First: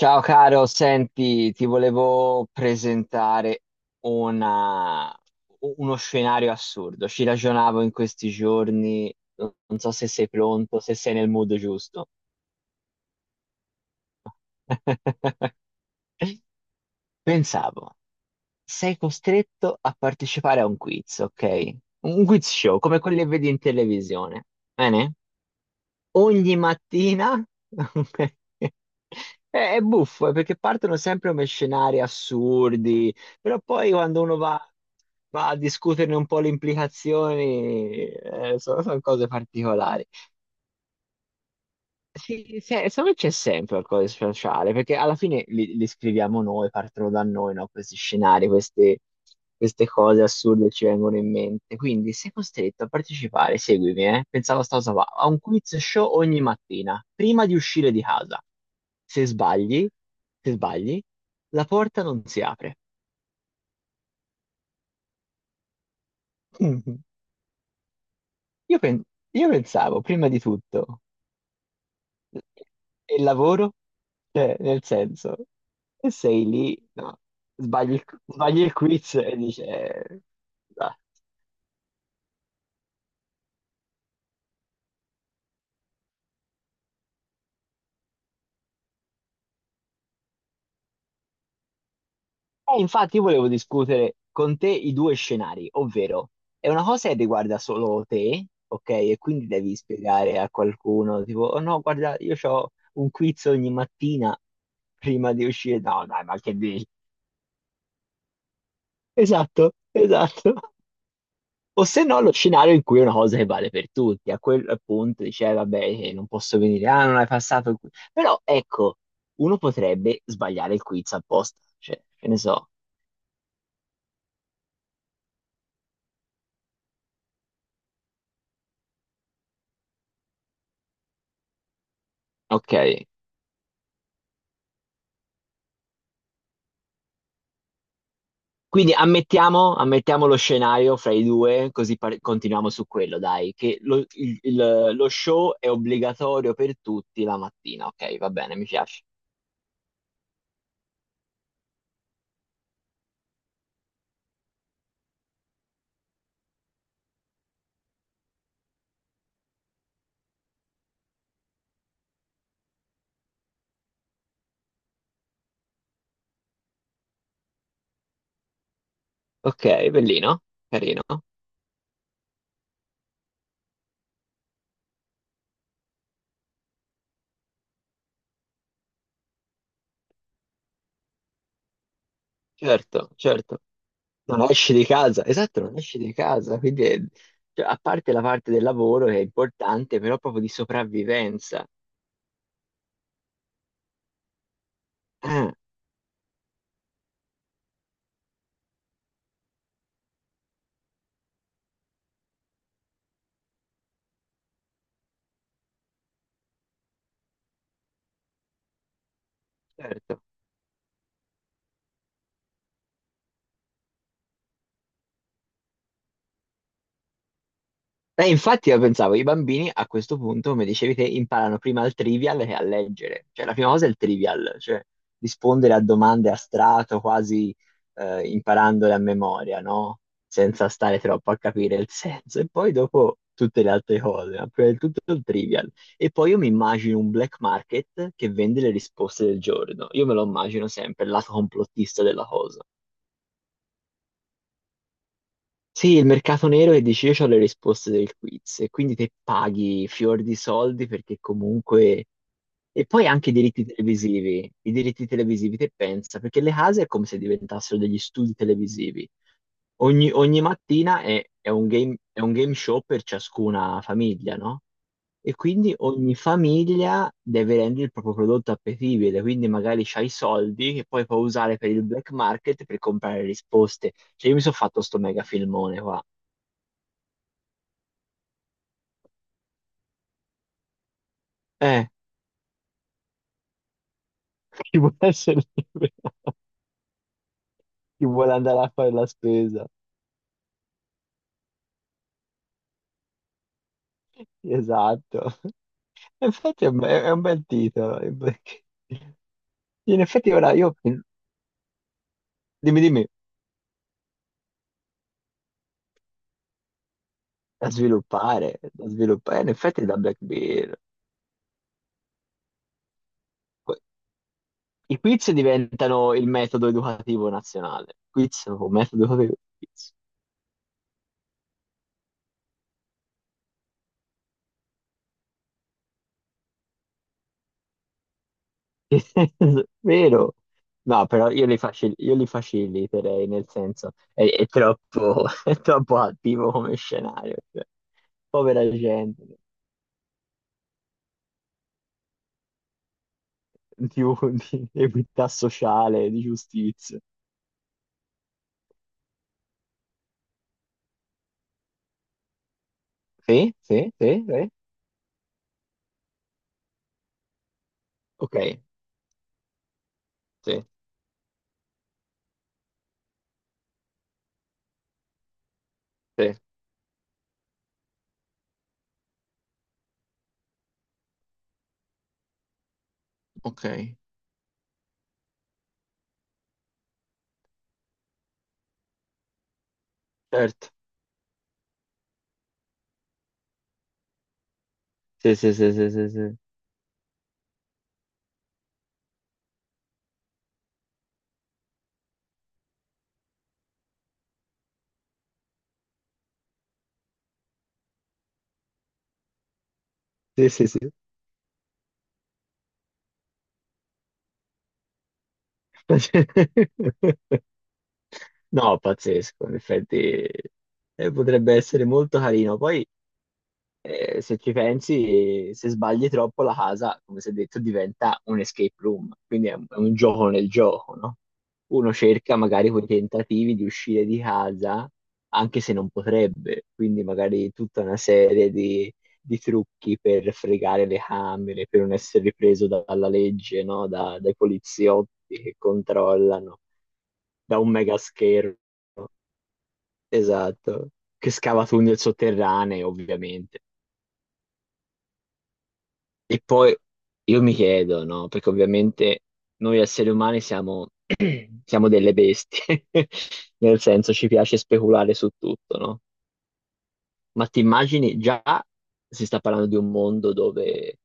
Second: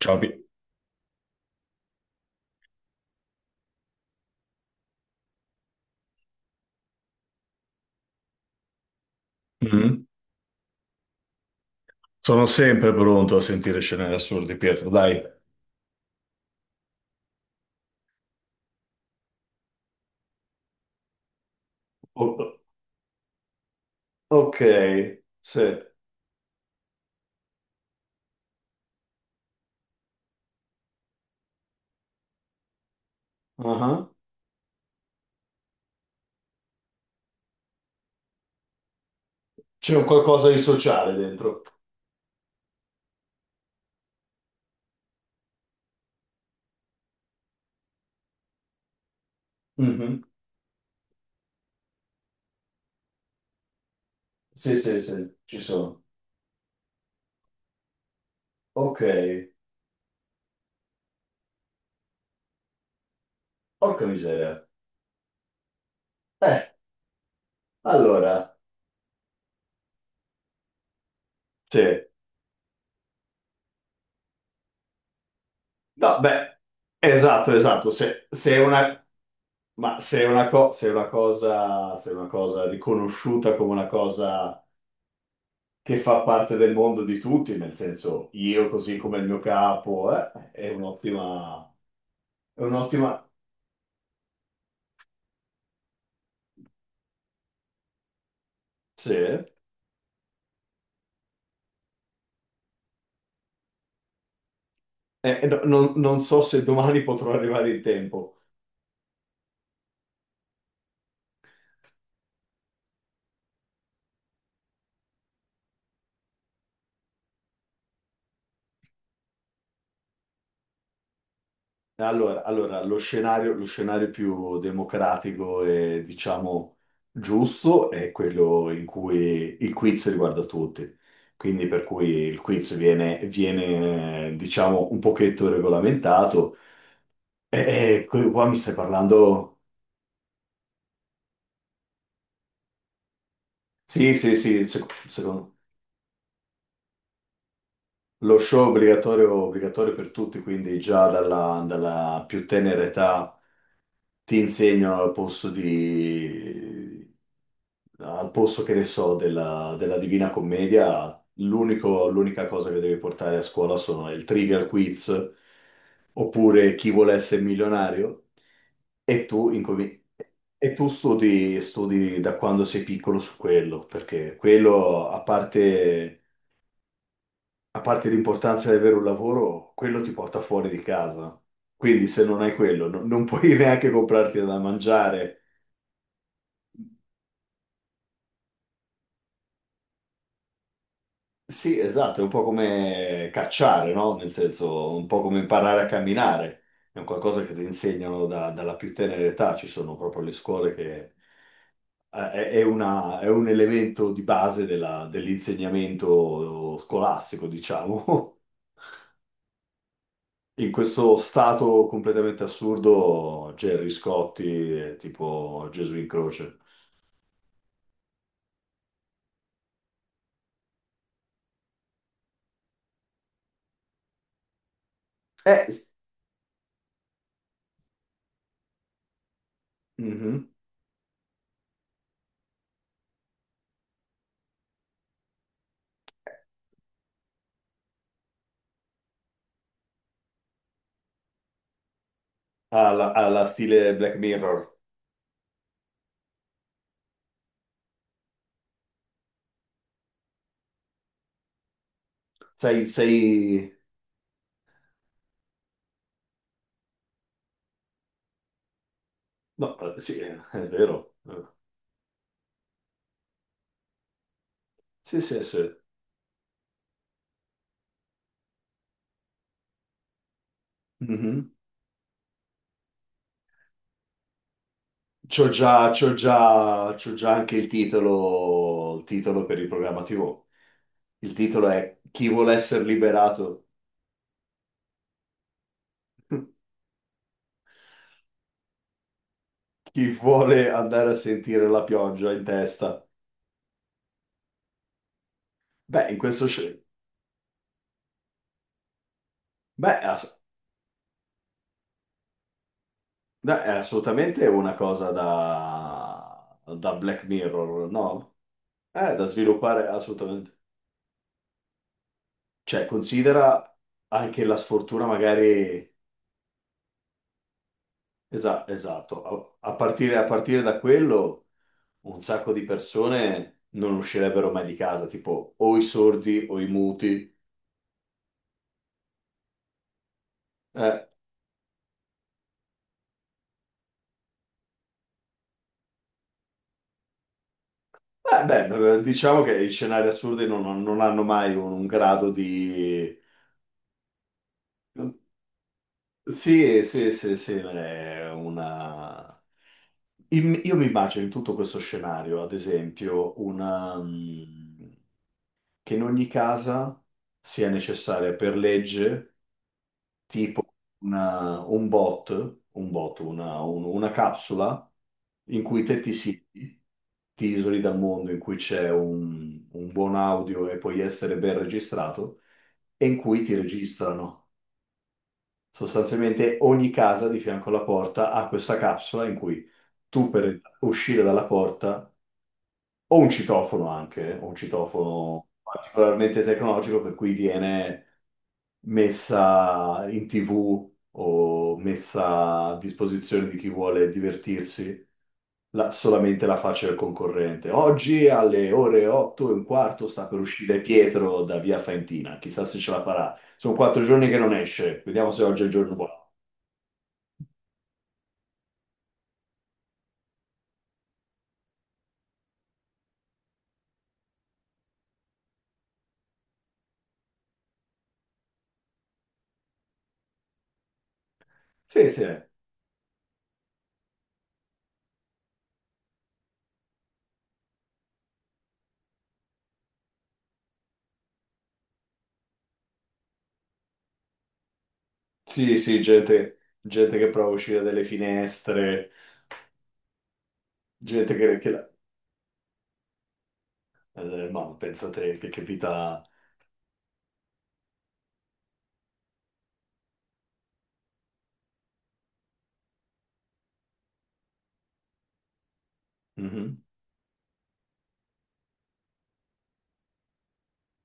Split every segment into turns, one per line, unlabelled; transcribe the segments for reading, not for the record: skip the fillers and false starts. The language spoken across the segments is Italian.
Ciao, Pi-
caro, senti, ti volevo presentare una- uno scenario assurdo. Ci ragionavo in questi giorni, non so
Mhm.
se sei pronto, se sei nel mood giusto.
Sono sempre pronto a sentire scene assurde, Pietro, dai.
Pensavo, sei costretto a partecipare a un quiz, ok? Un quiz
O-
show, come quelli che vedi in televisione.
ok,
Bene?
sì.
Ogni mattina. È buffo, perché partono sempre come scenari assurdi, però poi
Ah.
quando uno va, va a discuterne un po' le implicazioni, sono cose
C'è un
particolari.
qualcosa di sociale dentro.
Sì, secondo me c'è sempre qualcosa di speciale, perché alla fine li scriviamo noi, partono da noi, no? Questi scenari, queste
Mhm.
cose assurde ci vengono in mente. Quindi sei costretto a partecipare, seguimi, eh? Pensavo a
Sì,
sta cosa
sì,
qua, a
sì,
un
ci
quiz
sono.
show ogni mattina, prima di uscire di casa.
Ok,
Se sbagli, se sbagli, la porta non si apre.
porca miseria. Eh, allora,
Io, pen- io pensavo, prima di tutto,
sì.
e il lavoro? Cioè, nel senso, e
No,
sei
beh,
lì, no,
esatto, esatto. Se è
sbagli il
una.
quiz e dice...
Ma
ah.
se è una cosa riconosciuta come una cosa che fa parte del mondo di tutti, nel senso io così come il mio capo, è un'ottima, è
Infatti io
un'ottima,
volevo discutere con te i due scenari, ovvero è una cosa che riguarda solo te, ok?
Sì.
E quindi
eh,
devi spiegare a qualcuno, tipo, oh no, guarda, io ho un quiz ogni mattina prima di
Eh, no-
uscire.
non,
No,
non
dai, ma
so
che
se
dici?
domani potrò arrivare in tempo.
Esatto, esatto. O se no, lo scenario in cui è una cosa che vale per tutti. A quel punto dice, vabbè, non posso venire, ah, non hai passato il quiz." Però ecco, uno potrebbe sbagliare il quiz apposta, cioè, che ne
Allora,
so.
allora, lo scenario più democratico e diciamo giusto è quello in cui il quiz riguarda tutti. Quindi per cui il
Ok,
quiz viene, viene, diciamo, un pochetto regolamentato. E, qua mi stai
quindi
parlando.
ammettiamo lo scenario fra i due, così continuiamo su quello, dai, che
Sì, sì, sì, sec-
lo show
secondo
è obbligatorio per tutti la mattina. Ok, va
lo
bene, mi
show
piace.
obbligatorio, obbligatorio per tutti, quindi già dalla più tenera età ti insegnano al posto che ne so, della Divina Commedia, l'unica cosa che devi portare a scuola sono il Trivial Quiz, oppure Chi vuole essere milionario, e tu,
Ok,
incomi-
bellino,
e tu
carino.
studi da quando sei piccolo su quello, perché quello, a parte l'importanza di avere un lavoro, quello ti porta fuori di casa. Quindi se non hai quello, no-
Certo,
non puoi
certo.
neanche comprarti
Non
da
esci di casa,
mangiare.
esatto, non esci di casa, cioè, a parte la parte del lavoro che è importante, però proprio di sopravvivenza.
Sì, esatto, è un po' come cacciare, no? Nel senso, un po' come
Ah,
imparare a camminare. È un qualcosa che ti insegnano dalla più tenera età. Ci sono proprio le scuole che è un elemento di base dell'insegnamento scolastico, diciamo.
certo.
In questo stato completamente assurdo, Gerry Scotti è tipo Gesù in croce.
E infatti io pensavo, i bambini a questo punto, come dicevi te, imparano prima al trivial che a leggere. Cioè la prima cosa è il trivial, cioè
Eh,
rispondere a
s-
domande a strato, quasi imparandole a memoria, no?
mhm.
Senza stare troppo a capire il senso. E poi dopo tutte le altre cose, ma prima di tutto il trivial. E poi io mi immagino un black market che vende le risposte del giorno. Io me lo immagino sempre, il lato complottista della cosa.
Alla stile Black Mirror.
Sì, il mercato nero che dici io ho le risposte del quiz e quindi te paghi fior di soldi perché comunque...
Sei,
E poi anche
sei...
i diritti televisivi te pensa, perché le case è come se diventassero degli studi televisivi.
No,
Ogni,
sì,
ogni
è
mattina
vero.
è, è un game show per ciascuna famiglia, no?
Sì,
E
sì, sì.
quindi ogni famiglia deve rendere il proprio prodotto appetibile, quindi magari c'hai i soldi che poi puoi
Mhm.
usare per il black market per comprare risposte. Cioè io mi sono fatto sto mega
C'ho
filmone
già,
qua.
c'ho già, c'ho già anche il titolo per il programma TV. Il titolo
Eh,
è Chi vuole essere liberato?
chi vuole essere libero, chi vuole andare a fare la spesa.
Chi vuole andare a sentire la pioggia in testa?
Esatto.
Beh, in questo
Infatti è un,
scenario.
è un bel titolo.
Beh,
In effetti
ass-
ora io... Dimmi, dimmi.
Beh, è assolutamente una cosa da Black
Da
Mirror, no?
sviluppare, da
È da
sviluppare, in effetti
sviluppare
da Black
assolutamente.
Bear.
Cioè, considera
Poi,
anche la
i
sfortuna,
quiz
magari.
diventano il metodo educativo nazionale. Quiz
Esa-
o metodo educativo.
esatto. A, a
Quiz.
partire, a partire da quello, un sacco di persone non uscirebbero mai di casa, tipo o i sordi o i muti.
Vero?
Eh,
No, però io li, io li faciliterei, nel senso, è troppo, è troppo attivo come scenario. Cioè,
beh,
povera
beh,
gente,
diciamo che i scenari assurdi non hanno mai un, un grado di.
di, un- di equità sociale, di
Sì,
giustizia.
sì, sì, sì, è una. Io mi immagino in tutto questo scenario, ad esempio,
Sì, sì,
una,
sì, sì.
che in ogni casa sia necessaria
Ok,
per legge
sì,
una- un bot, un bot, una capsula in cui te ti
sì,
siedi, ti isoli dal mondo, in cui c'è un buon audio e puoi essere ben registrato, e in cui ti
ok,
registrano. Sostanzialmente ogni casa di fianco alla porta ha questa capsula in cui tu per
certo.
uscire dalla porta, o un citofono anche, o un
Sì,
citofono
sì, sì, sì, sì, sì.
particolarmente tecnologico per cui viene messa in TV o messa a disposizione di chi vuole divertirsi solamente la faccia del concorrente. Oggi alle ore 8 e un quarto sta per
Sì, sì, sì.
uscire Pietro da Via Faentina, chissà se ce la farà. Sono 4 giorni che non esce, vediamo se oggi è il giorno buono.
No, pazzesco, in effetti potrebbe essere molto carino. Poi, se ci pensi, se sbagli troppo la casa, come si è detto, diventa un escape room, quindi è un gioco nel gioco, no? Uno
Sì, sì.
cerca magari quei tentativi di uscire di casa, anche se non potrebbe, quindi magari tutta una serie di trucchi per fregare le camere, per non essere ripreso dalla legge, no? Dai poliziotti che
Sì, sì, gente,
controllano
gente che prova a
da un
uscire
mega
dalle
schermo,
finestre,
esatto, che
gente
scava
che la-
tunnel sotterranei, ovviamente.
ma pensa te, che vita.
E poi io mi chiedo, no? Perché ovviamente noi esseri umani siamo, siamo delle bestie, nel senso ci piace speculare su tutto, no?
Mhm,
Ma ti immagini già si sta parlando di un mondo dove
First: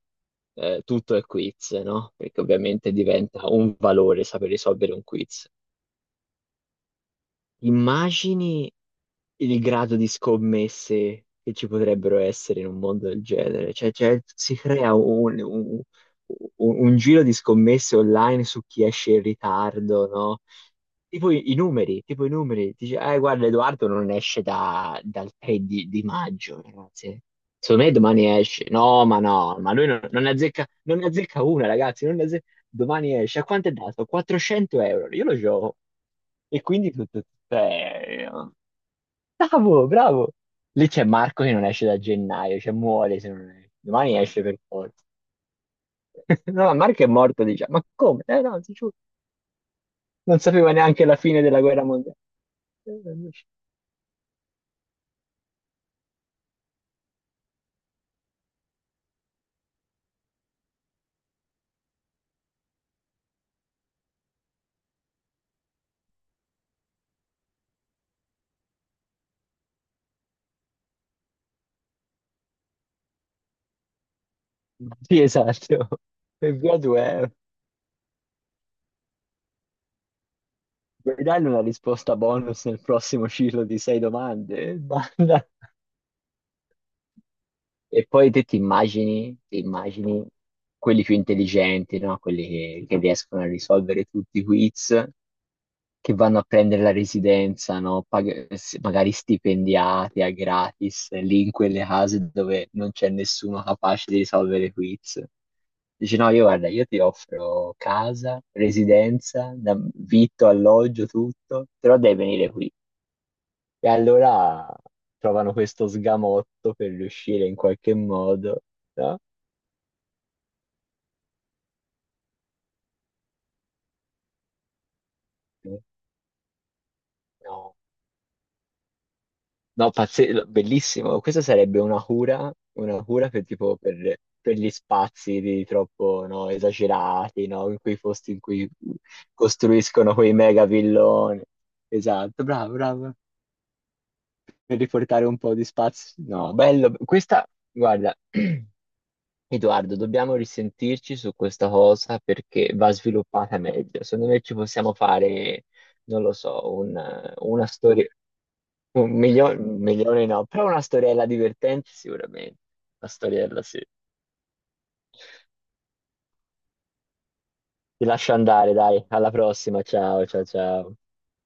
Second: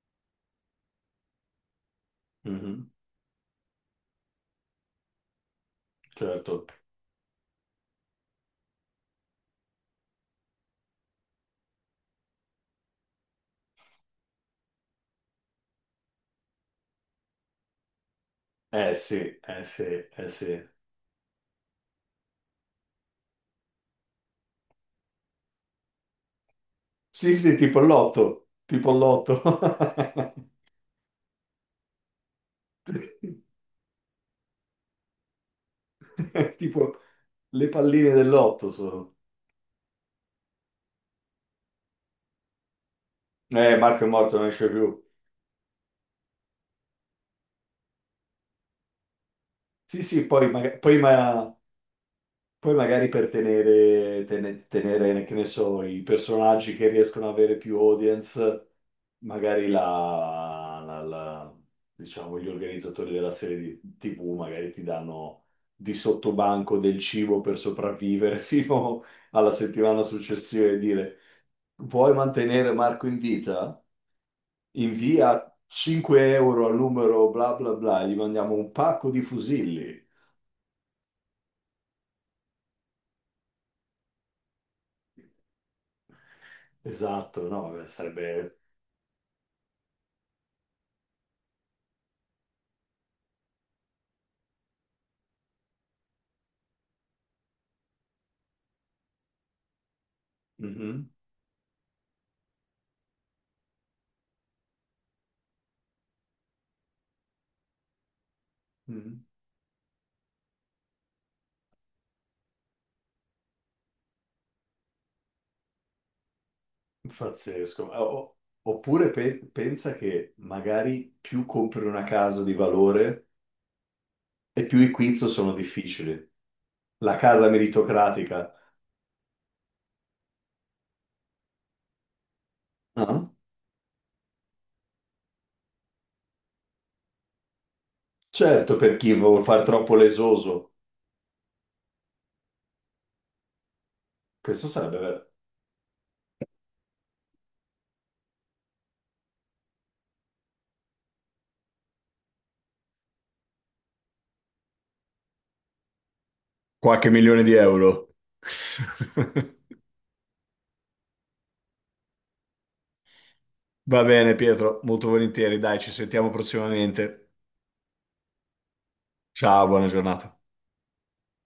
tutto è quiz, no? Perché
mhm,
ovviamente diventa un valore saper risolvere un quiz.
certo.
Immagini il grado di scommesse che ci potrebbero essere in un mondo del genere. Cioè, cioè, si crea un giro di scommesse online su chi
Eh
esce in
sì, eh sì,
ritardo,
eh
no?
sì.
I numeri, tipo i numeri. Dice, guarda, Edoardo non esce dal 3 di maggio, ragazzi.
Sì, sì, tipo
Secondo
il
me domani
lotto,
esce.
tipo il
No, ma
lotto.
no, ma lui non ne azzecca, non ne azzecca una, ragazzi. Non ne azze- Domani esce. A quanto è dato? 400 euro. Io lo gioco. E quindi
Tipo
tutto... tutto-
le palline del
eh,
lotto sono.
Bravo, bravo. Lì c'è Marco che non esce da gennaio, cioè muore se non esce.
Marco è
Domani
morto,
esce
non
per
esce più.
forza. No, ma Marco è morto, diciamo. Ma come? Eh no, ti giuro,
Sì, sì,
non
poi,
sapeva
maga- poi
neanche la fine
ma-
della guerra mondiale.
poi magari
Non
per
esce.
tenere, tene- tenere, che ne so, i personaggi che riescono ad avere più audience magari diciamo, gli organizzatori della serie di TV magari ti danno di sottobanco del cibo per sopravvivere fino alla settimana successiva e dire vuoi mantenere Marco in vita?
Sì,
Invia
esatto.
5
E
euro al
via tu,
numero
eh.
bla bla bla, gli mandiamo un pacco di fusilli.
Vuoi dargli una risposta bonus nel prossimo ciclo di sei domande? Basta.
Esatto, no, beh,
E poi
sarebbe.
ti immagini quelli più intelligenti, no? Quelli che riescono a risolvere tutti i quiz, che vanno a prendere la residenza, no? Magari stipendiati a
Mhm,
gratis, lì in quelle case dove non c'è nessuno capace di risolvere quiz. Dici no, io guarda, io ti offro casa,
mhm.
residenza, vitto, alloggio, tutto, però devi venire qui. E allora trovano questo sgamotto per riuscire in
Pazzesco.
qualche
O-
modo,
Oppure
no?
pe- pensa che magari più compri una casa di valore, e più i quiz sono difficili. La casa
No.
meritocratica.
No, bellissimo. Questa sarebbe una
Ah,
cura per, tipo, per gli spazi di troppo no, esagerati, no? In quei posti in cui
certo, per chi vuol far troppo
costruiscono quei mega
lesoso.
villoni. Esatto, bravo, bravo.
Questo
Per
sarebbe
riportare
vero.
un po' di spazio. No, bello. Questa, guarda, Edoardo, dobbiamo risentirci su questa cosa perché va sviluppata meglio. Secondo me ci possiamo fare, non lo so,
Qualche milione di
una storia.
euro.
Milione no, però una storiella divertente sicuramente. Una storiella, sì.
Va bene, Pietro, molto volentieri. Dai, ci sentiamo prossimamente.
Ti lascio andare, dai, alla
Ciao,
prossima,
buona
ciao,
giornata.
ciao, ciao.